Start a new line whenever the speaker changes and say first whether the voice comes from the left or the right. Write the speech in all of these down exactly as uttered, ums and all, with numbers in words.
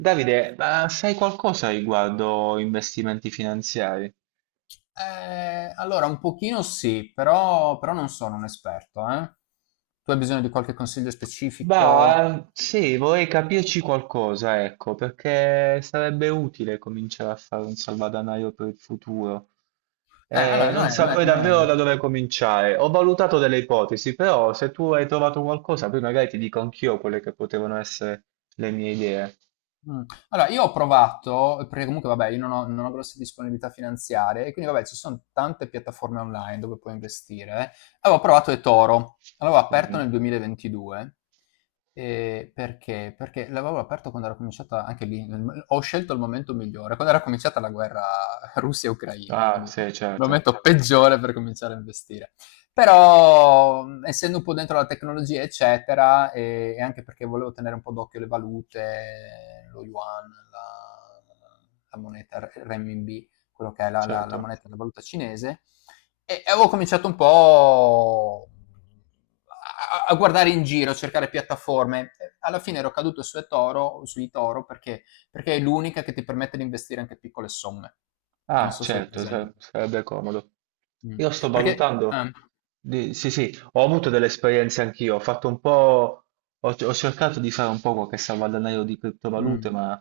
right: Davide, ma sai qualcosa riguardo investimenti finanziari?
left: Eh, allora, un pochino sì, però, però non sono un esperto, eh. Tu hai bisogno di qualche consiglio specifico?
right: Beh, sì, vorrei capirci qualcosa, ecco, perché sarebbe utile cominciare a fare un salvadanaio per il futuro.
left: Eh,
right: Eh,
left: allora, non
right: non
left: è, non è-
right: saprei
left: non
right: davvero da
left: è-
right: dove cominciare. Ho valutato delle ipotesi, però se tu hai trovato qualcosa, poi magari ti dico anch'io quelle che potevano essere le mie idee.
left: Mh. Allora, io ho provato perché comunque vabbè, io non ho non ho grosse disponibilità finanziarie e quindi vabbè, ci son tante piattaforme online dove puoi investire. eh. Avevo provato eToro, l'avevo aperto
right: Mhm.
left: nel duemilaventidue, ehm, perché? Perché l'avevo aperto quando era cominciata anche lì, nel m ho scelto il momento migliore, quando era cominciata la guerra Russia-Ucraina,
right: Ah,
left: quindi il
right: sì, certo,
left: momento peggiore per cominciare a investire. Però essendo un po' dentro la tecnologia eccetera e, e anche perché volevo tenere un po' d'occhio le valute, lo yuan, la, la moneta renminbi, quello che è la, la, la
right: certo.
left: moneta, la valuta cinese, e, e avevo cominciato un po' a, a guardare in giro, a cercare piattaforme. Alla fine ero caduto su eToro, su eToro perché, perché è l'unica che ti permette di investire anche piccole somme. Non
right: Ah,
left: so se è
right: certo,
left: presente.
right: sa- sarebbe comodo. Io
left: Mm.
right: sto
left: Perché,
right: valutando,
left: ah,
right: di- sì, sì, ho avuto delle esperienze anch'io, ho fatto un po', ho, ho cercato di fare un po' qualche salvadanaio di criptovalute,
left: mm.
right: ma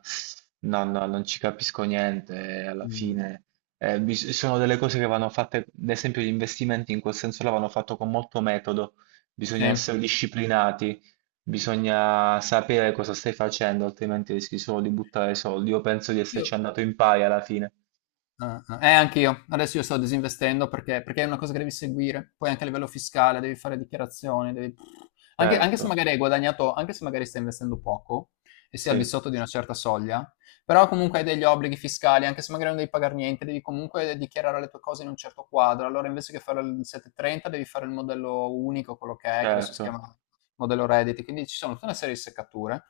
right: no, no, non ci capisco niente, eh, alla
left: Mh.
right: fine eh, bis- sono delle cose che vanno fatte, ad esempio gli investimenti in quel senso là vanno fatto con molto metodo,
left: Sì.
right: bisogna essere disciplinati, bisogna sapere cosa stai facendo, altrimenti rischi solo di buttare soldi. Io penso di
left: Io.
right: esserci andato in pari alla fine.
left: Ah, ah. Eh, anch'io. Adesso io sto disinvestendo perché perché è una cosa che devi seguire. Poi anche a livello fiscale devi fare dichiarazioni, devi anche anche se
right: Certo,
left: magari hai guadagnato, anche se magari stai investendo poco e sei al di
right: sì,
left: sotto di una certa soglia, però comunque hai degli obblighi fiscali, anche se magari non devi pagar niente, devi comunque dichiarare le tue cose in un certo quadro. Allora invece che fare il settecentotrenta devi fare il modello unico, quello che è, che adesso si
right: certo,
left: chiama modello Reddit, quindi ci sono tutta una serie di seccature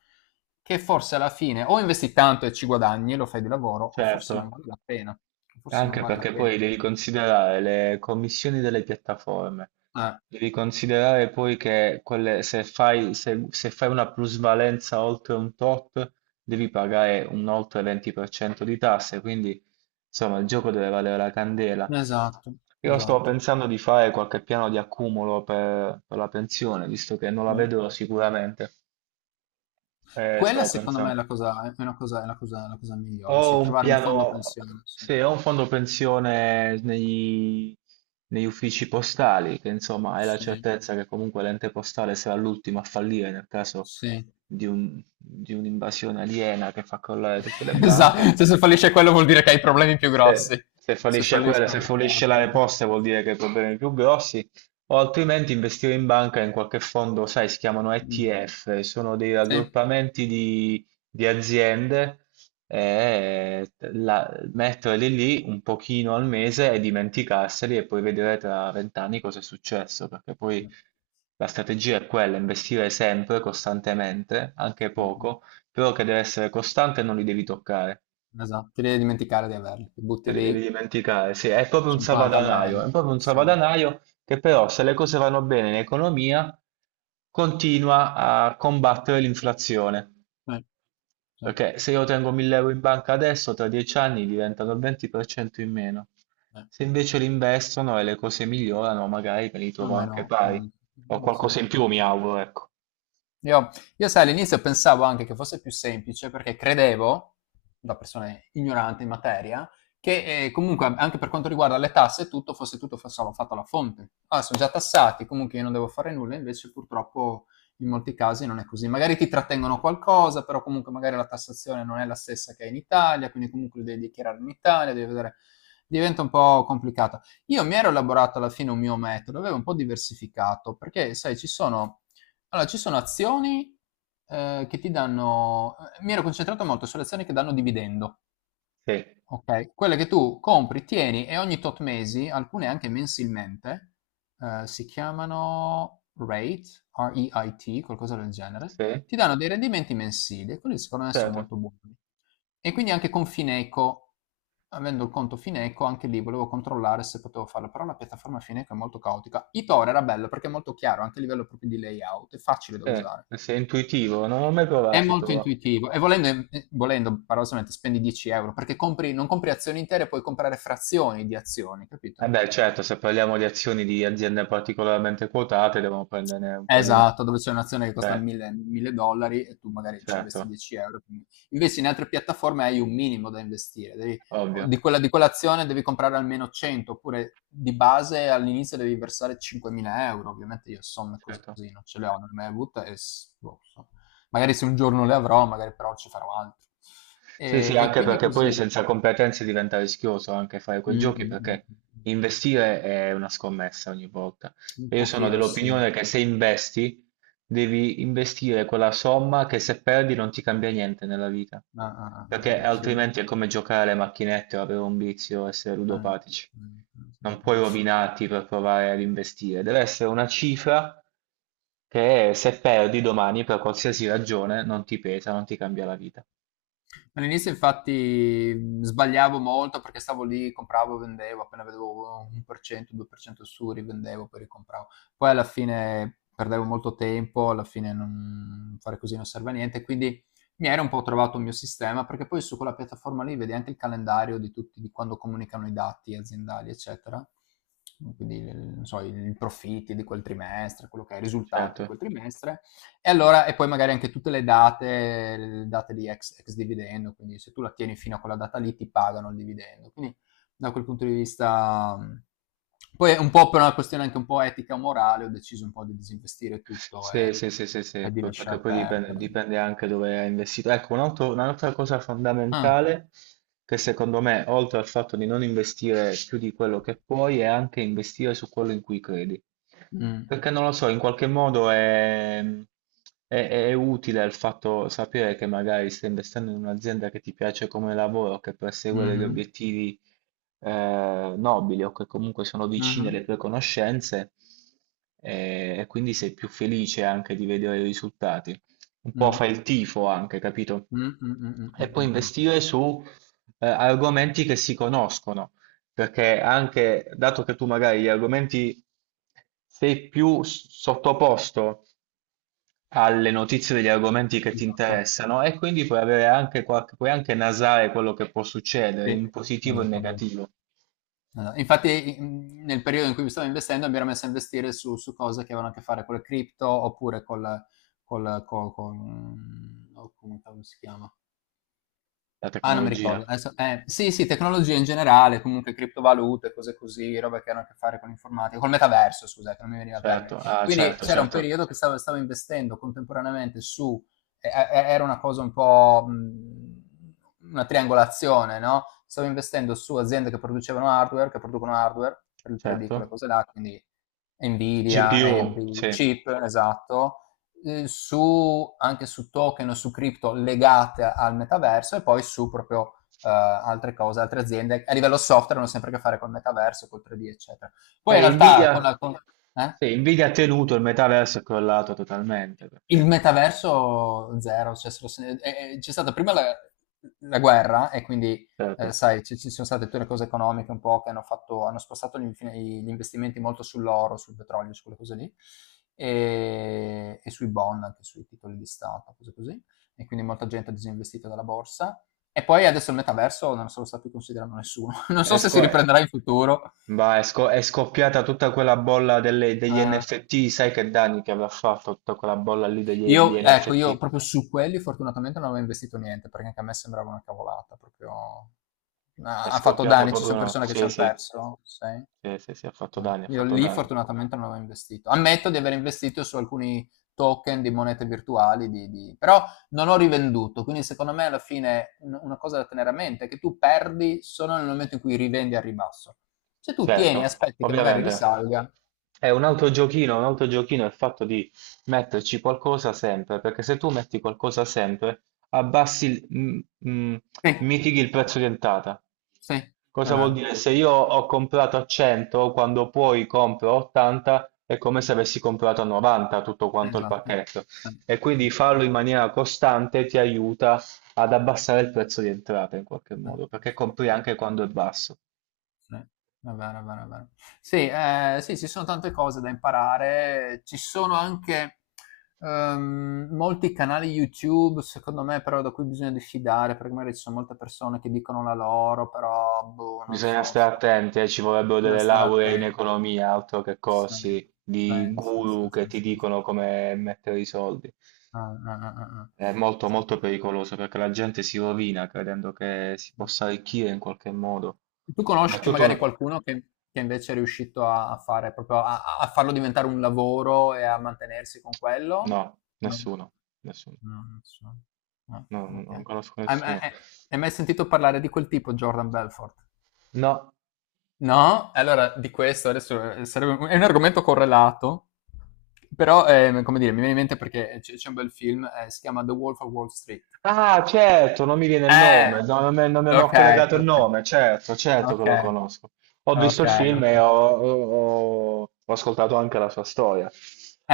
left: che forse alla fine o investi tanto e ci guadagni, lo fai di lavoro, o forse non
right: certo,
left: vale la pena. Forse non
right: anche
left: vale la
right: perché
left: pena.
right: poi devi considerare le commissioni delle piattaforme,
left: Eh,
right: devi considerare poi che quelle- se fai, se- se fai una plusvalenza oltre un tot, devi pagare un oltre venti per cento di tasse, quindi insomma il gioco deve valere la candela.
left: esatto,
right: Io stavo
left: esatto.
right: pensando di fare qualche piano di accumulo per, per la pensione, visto che non la
left: Eh.
right: vedo sicuramente. Eh,
left: Quella
right: stavo
left: secondo me è
right: pensando.
left: la cosa, è una cosa, è la cosa, la cosa migliore, sì,
right: Ho un
left: trovare un fondo
right: piano,
left: pensione, sì.
right: sì, ho un fondo pensione nei- negli uffici postali, che insomma hai la
left: Sì,
right: certezza che comunque l'ente postale sarà l'ultimo a fallire nel caso
left: sì.
right: di un- di un'invasione aliena che fa crollare tutte le
left: Esatto,
right: banche.
left: cioè, se fallisce quello vuol dire che hai problemi più grossi.
right: Se, se
left: Se
right: fallisce quella,
left: falliscono
right: se
left: le
right: fallisce la
left: parti.
right: Poste vuol dire che hai problemi più grossi, o altrimenti investire in banca in qualche fondo, sai, si chiamano
left: Mm.
right: E T F, sono dei
left: Sì. Eh,
right: raggruppamenti di, di aziende e la- metterli lì un pochino al mese e dimenticarseli e poi vedere tra vent'anni cosa è successo, perché poi la strategia è quella, investire sempre, costantemente, anche
left: no, no.
right: poco, però che deve essere costante e non li devi toccare.
left: Esatto, ti devi dimenticare di averli, ti
right: Te
left: butti
right: li devi
left: lì
right: dimenticare, sì, è proprio un
left: cinquanta al
right: salvadanaio,
left: mese,
right: è proprio un
left: sì,
right: salvadanaio che però se le cose vanno bene in economia continua a combattere l'inflazione,
left: sì, sì,
right: perché se io tengo 1000 euro in banca adesso, tra dieci anni diventano il venti per cento in meno.
left: sì,
right: Se invece li investono e le cose migliorano, magari me li trovo anche
left: almeno,
right: pari,
left: mhmm,
right: o
left: sì.
right: qualcosa in più
left: Sì,
right: mi
left: sì.
right: auguro, ecco.
left: Io, io sai, all'inizio pensavo anche che fosse più semplice perché credevo, da persona ignorante in materia, che eh, comunque anche per quanto riguarda le tasse e tutto fosse tutto fa- solo fatto alla fonte. Ah, sono già tassati, comunque io non devo fare nulla, invece purtroppo in molti casi non è così. Magari ti trattengono qualcosa, però comunque magari la tassazione non è la stessa che è in Italia, quindi comunque lo devi dichiarare in Italia, devi vedere. Diventa un po' complicato. Io mi ero elaborato alla fine un mio metodo, avevo un po' diversificato, perché sai, ci sono allora, ci sono azioni, ehm, che ti danno eh, mi ero concentrato molto sulle azioni che danno dividendo.
right: Sì,
left: Ok, quelle che tu compri, tieni e ogni tot mesi, alcune anche mensilmente, eh, si chiamano rate, R E I T, qualcosa del genere,
right: sì,
left: ti danno dei rendimenti mensili e quelli secondo me sono
right: certo,
left: molto buoni. E quindi anche con Fineco, avendo il conto Fineco, anche lì volevo controllare se potevo farlo, però la piattaforma Fineco è molto caotica. Etoro era bello perché è molto chiaro, anche a livello proprio di layout, è facile da usare.
right: sì, sei intuitivo, non ho mai
left: È
right: provato, si
left: molto
right: trova.
left: intuitivo e volendo, eh, eh, volendo paradossalmente, spendi dieci euro perché compri, non compri azioni intere, puoi comprare frazioni di azioni,
right: Eh
left: capito?
right: beh, certo, se parliamo di azioni di aziende particolarmente quotate, devono prendere un po' di meno.
left: Esatto, dove c'è un'azione che costa
right: Cioè,
left: mille, mille dollari e tu magari ci investi
right: certo,
left: dieci euro. quindi- Invece in altre piattaforme hai un minimo da investire, devi-
right: ovvio,
left: di quella, di quell'azione devi comprare almeno cento, oppure di base all'inizio devi versare cinquemila euro. Ovviamente io somme così
right: certo.
left: non ce le ho, non le ho mai avute e s- boh, so. Magari se un giorno le avrò, magari però ci farò altro.
right: Sì,
left: E,
right: sì,
left: e
right: anche
left: quindi
right: perché
left: così.
right: poi senza competenze diventa rischioso anche fare
left: Mh,
right: quei giochi
left: mh, mh,
right: perché
left: mh, mh.
right: investire è una scommessa ogni volta.
left: Un
right: E io sono
left: pochino sì.
right: dell'opinione che se investi, devi investire quella somma che se perdi non ti cambia niente nella vita,
left: Ah, ah, ah, ah,
right: perché
left: ah, sì. Eh.
right: altrimenti è come giocare alle macchinette o avere un vizio, essere
left: Mh,
right: ludopatici.
left: mh, mh,
right: Non
left: mh.
right: puoi rovinarti per provare ad investire, deve essere una cifra che se perdi domani per qualsiasi ragione non ti pesa, non ti cambia la vita.
left: All'inizio infatti mh, sbagliavo molto perché stavo lì, compravo, vendevo, appena vedevo un per cento, due per cento su, rivendevo, poi ricompravo. Poi alla fine perdevo molto tempo, alla fine non, fare così non serve a niente, quindi mi era un po' trovato il mio sistema perché poi su quella piattaforma lì vedi anche il calendario di tutti, di quando comunicano i dati aziendali, eccetera. Quindi, non so, i i profitti di quel trimestre, quello che è, i risultati di
right: Certo.
left: quel trimestre e allora, e poi magari anche tutte le date, le date, di ex, ex dividendo, quindi se tu la tieni fino a quella data lì ti pagano il dividendo. Quindi da quel punto di vista. Poi un po' per una questione anche un po' etica morale ho deciso un po' di disinvestire tutto
right: Sì,
left: e,
right: sì, sì, sì, sì,
left: e di
right: poi- perché
left: lasciar
right: poi dipende,
left: perdere.
right: dipende anche dove è investito. Ecco, un altro- un'altra cosa
left: Ah,
right: fondamentale che secondo me, oltre al fatto di non investire più di quello che puoi, è anche investire su quello in cui credi.
left: mh,
right: Perché non lo so, in qualche modo è, è- è utile il fatto sapere che magari stai investendo in un'azienda che ti piace come lavoro, che persegue degli
left: mh-mh,
right: obiettivi eh, nobili o che comunque sono vicine
left: mh-mh,
right: alle tue conoscenze eh, e quindi sei più felice anche di vedere i risultati. Un
left: mh,
right: po'
left: mh,
right: fai il tifo anche, capito?
left: mh, mh, mh,
right: E
left: mh,
right: poi
left: mh, mh.
right: investire su eh, argomenti che si conoscono, perché anche dato che tu magari gli argomenti sei più s- sottoposto alle notizie degli argomenti che ti
left: Esatto,
right: interessano e quindi puoi avere anche qualche, puoi anche nasare quello che può succedere
left: sì,
right: in positivo e in
left: esattamente.
right: negativo.
left: Eh, infatti, mhmm, nel periodo in cui stavo investendo, mi ero messo a investire su su cose che avevano a che fare con le cripto, oppure col col co con, mhmm, oh, come cavolo si chiama?
right: La
left: Ah, non mi
right: tecnologia,
left: ricordo. Adesso- eh, sì, sì, tecnologia in generale, comunque criptovalute, cose così, roba che hanno a che fare con l'informatica, col metaverso, scusate, non mi veniva il termine.
right: certo, ah
left: Quindi
right: certo,
left: c'era un
right: certo,
left: periodo che stavo, stavo investendo contemporaneamente su, eh, eh, era una cosa un po' mh, una triangolazione, no? Stavo investendo su aziende che producevano hardware, che producono hardware per il tre D, quelle
right: certo.
left: cose là, quindi Nvidia,
right: G P U,
left: A M D,
right: sì.
left: chip, esatto eh, su, anche su token o su cripto legate al metaverso e poi su proprio eh, altre cose, altre aziende. A livello software hanno sempre a che fare col metaverso, col tre D, eccetera. Poi in
right: Eh,
left: realtà con
right: Nvidia,
left: la, con, eh?
right: sì, Nvidia ha tenuto il metaverso, è crollato totalmente,
left: Il
right: perché,
left: metaverso zero, cioè, se lo se- eh, eh, c'è stata prima la, la guerra e quindi, eh,
right: certo,
left: sai, ci, ci sono state tutte le cose economiche un po' che hanno fatto, hanno spostato gli, infin- gli investimenti molto sull'oro, sul petrolio, su quelle cose lì, e, e sui bond, anche sui titoli di Stato, cose così, e quindi molta gente ha disinvestito dalla borsa. E poi adesso il metaverso non so se lo sta più considerando nessuno. Non
right: è,
left: so se si
right: sco- è-
left: riprenderà in futuro.
right: va, è sco- è scoppiata tutta quella bolla delle- degli
left: eh.
right: N F T, sai che danni che aveva fatto tutta quella bolla lì degli, degli
left: Io ecco, io
right: N F T?
left: proprio su quelli fortunatamente non avevo investito niente, perché anche a me sembrava una cavolata, proprio
right: È
left: ha ha fatto
right: scoppiata
left: danni, ci
right: proprio
left: son
right: una...
left: persone che ci
right: Sì,
left: han
right: sì,
left: perso, sai?
right: sì, sì, sì, ha fatto
left: Mh.
right: danni, ha
left: Io
right: fatto
left: lì
right: danni.
left: fortunatamente non avevo investito. Ammetto di aver investito su alcuni token di monete virtuali di di però non ho rivenduto, quindi secondo me alla fine un una cosa da tenere a mente è che tu perdi solo nel momento in cui rivendi al ribasso. Se tu tieni e
right: Certo,
left: aspetti che magari
right: ovviamente.
left: risalga
right: È un altro giochino, un altro giochino è il fatto di metterci qualcosa sempre, perché se tu metti qualcosa sempre, abbassi, il- m- m-
left: sì,
right: mitighi il prezzo di entrata.
left: sì, è
right: Cosa vuol
left: vero.
right: dire? Se io ho comprato a cento, quando poi compro a ottanta, è come se avessi comprato a novanta tutto quanto il
left: Esatto.
right: pacchetto.
left: Sì,
right: E quindi
left: sì.
right: farlo in maniera costante ti aiuta ad abbassare il prezzo di entrata in qualche
left: Mh.
right: modo, perché compri anche quando è basso.
left: Sì. Va bene, va bene, va bene. Sì, ehm, sì, ci sono tante cose da imparare. Ci sono anche, uhm, molti canali YouTube, secondo me, però da cui bisogna diffidare, perché magari ci sono molte persone che dicono la loro, però boh, non
right: Bisogna
left: so, st
right: stare attenti, eh, ci vorrebbero
left: bisogna
right: delle
left: stare
right: lauree in
left: attenti.
right: economia, altro che
left: Sì,
right: corsi
left: sì,
right: di
left: sì,
right: guru che
left: sì, sì,
right: ti
left: sì, sì.
right: dicono come mettere i soldi.
left: Ah, ah, ah, ah, ah.
right: È molto
left: Sì,
right: molto
left: sì,
right: pericoloso perché la gente si rovina credendo che si
left: sì.
right: possa arricchire in qualche modo.
left: Tu
right: Ma è
left: conosci
right: tutto
left: magari
right: una...
left: qualcuno che, che invece è riuscito a, a fare proprio a, a farlo diventare un lavoro e a mantenersi con quello?
right: No,
left: No.
right: nessuno, nessuno.
left: No, non so. Ah,
right: No, no, non
left: ok.
right: conosco
left: Hai ma-
right: nessuno.
left: hai- hai mai sentito parlare di quel tipo, Jordan Belfort?
right: No,
left: No? Allora, di questo adesso eh, sarebbe un- è un argomento correlato, però, eh, come dire, mi viene in mente perché c'è c'è un bel film, eh, si chiama The Wolf of Wall Street.
right: ah, certo, non mi viene il
left: Eh,
right: nome, no, non, me, non me ne ho
left: ok,
right: collegato il
left: ok,
right: nome, certo, certo che
left: ok,
right: lo conosco. Ho visto
left: ok,
right: il film e
left: ok.
right: ho, ho- ho- ho ascoltato anche la sua storia.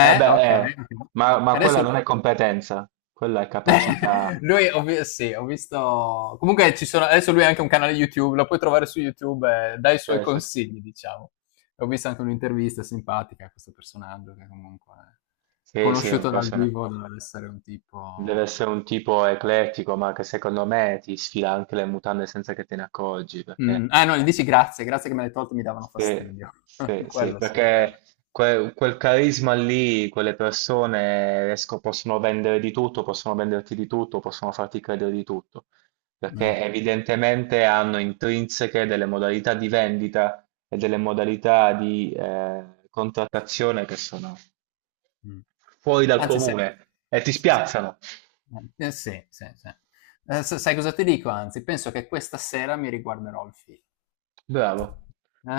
right: Eh
left: okay,
right: beh, eh,
left: okay.
right: ma, ma
left: Adesso
right: quella non è competenza, quella è capacità.
left: lui ho vi sì, ho visto comunque ci sono adesso lui ha anche un canale YouTube, lo puoi trovare su YouTube e dà i suoi
right: Sì, sì, sì,
left: consigli, diciamo. Ho visto anche un'intervista simpatica a questo personaggio che comunque è
right: sì, sì, un
left: conosciuto dal
right: persona-
left: vivo doveva essere un
right: deve
left: tipo.
right: essere un tipo eclettico, ma che secondo me ti sfila anche le mutande senza che te ne accorgi,
left: Mh,
right: perché
left: ah, no, gli dici: "Grazie, grazie che me l'hai tolto, mi davano
right: sì,
left: fastidio."
right: sì, sì,
left: Quello
right: perché
left: succede.
right: que- quel carisma lì, quelle persone riesco- possono vendere di tutto, possono venderti di tutto, possono farti credere di tutto,
left: Mh.
right: perché evidentemente hanno intrinseche delle modalità di vendita e delle modalità di eh, contrattazione che sono
left: Mh.
right: fuori dal
left: Anzi sai
right: comune e ti
left: sì, sì, sì.
right: spiazzano.
left: Eh, eh, sì, sì, sì. Ehm, s Sai cosa ti dico anzi? Penso che questa sera mi riguarderò il film,
right: Bravo,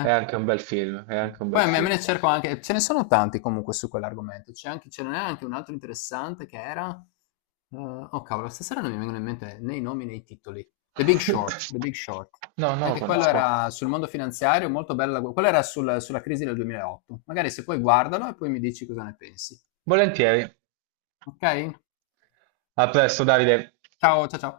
right: è anche un bel film, è
left: Mh.
right: anche un
left: Poi
right: bel
left: a me me
right: film.
left: ne cerco, anche ce ne sono tanti comunque su quell'argomento. C'è anche ce n'è anche un altro interessante che era ehm, oh cavolo, stasera non mi vengono in mente né i nomi né i titoli. The Big Short, The Big Short.
right: No, non lo
left: Anche quello
right: conosco.
left: era sul mondo finanziario, molto bella gu quello era sul sulla crisi del duemilaotto. Magari se puoi guardalo e poi mi dici cosa ne pensi.
right: Volentieri.
left: Okay?
right: A presto, Davide!
left: Ciao, cia ciao.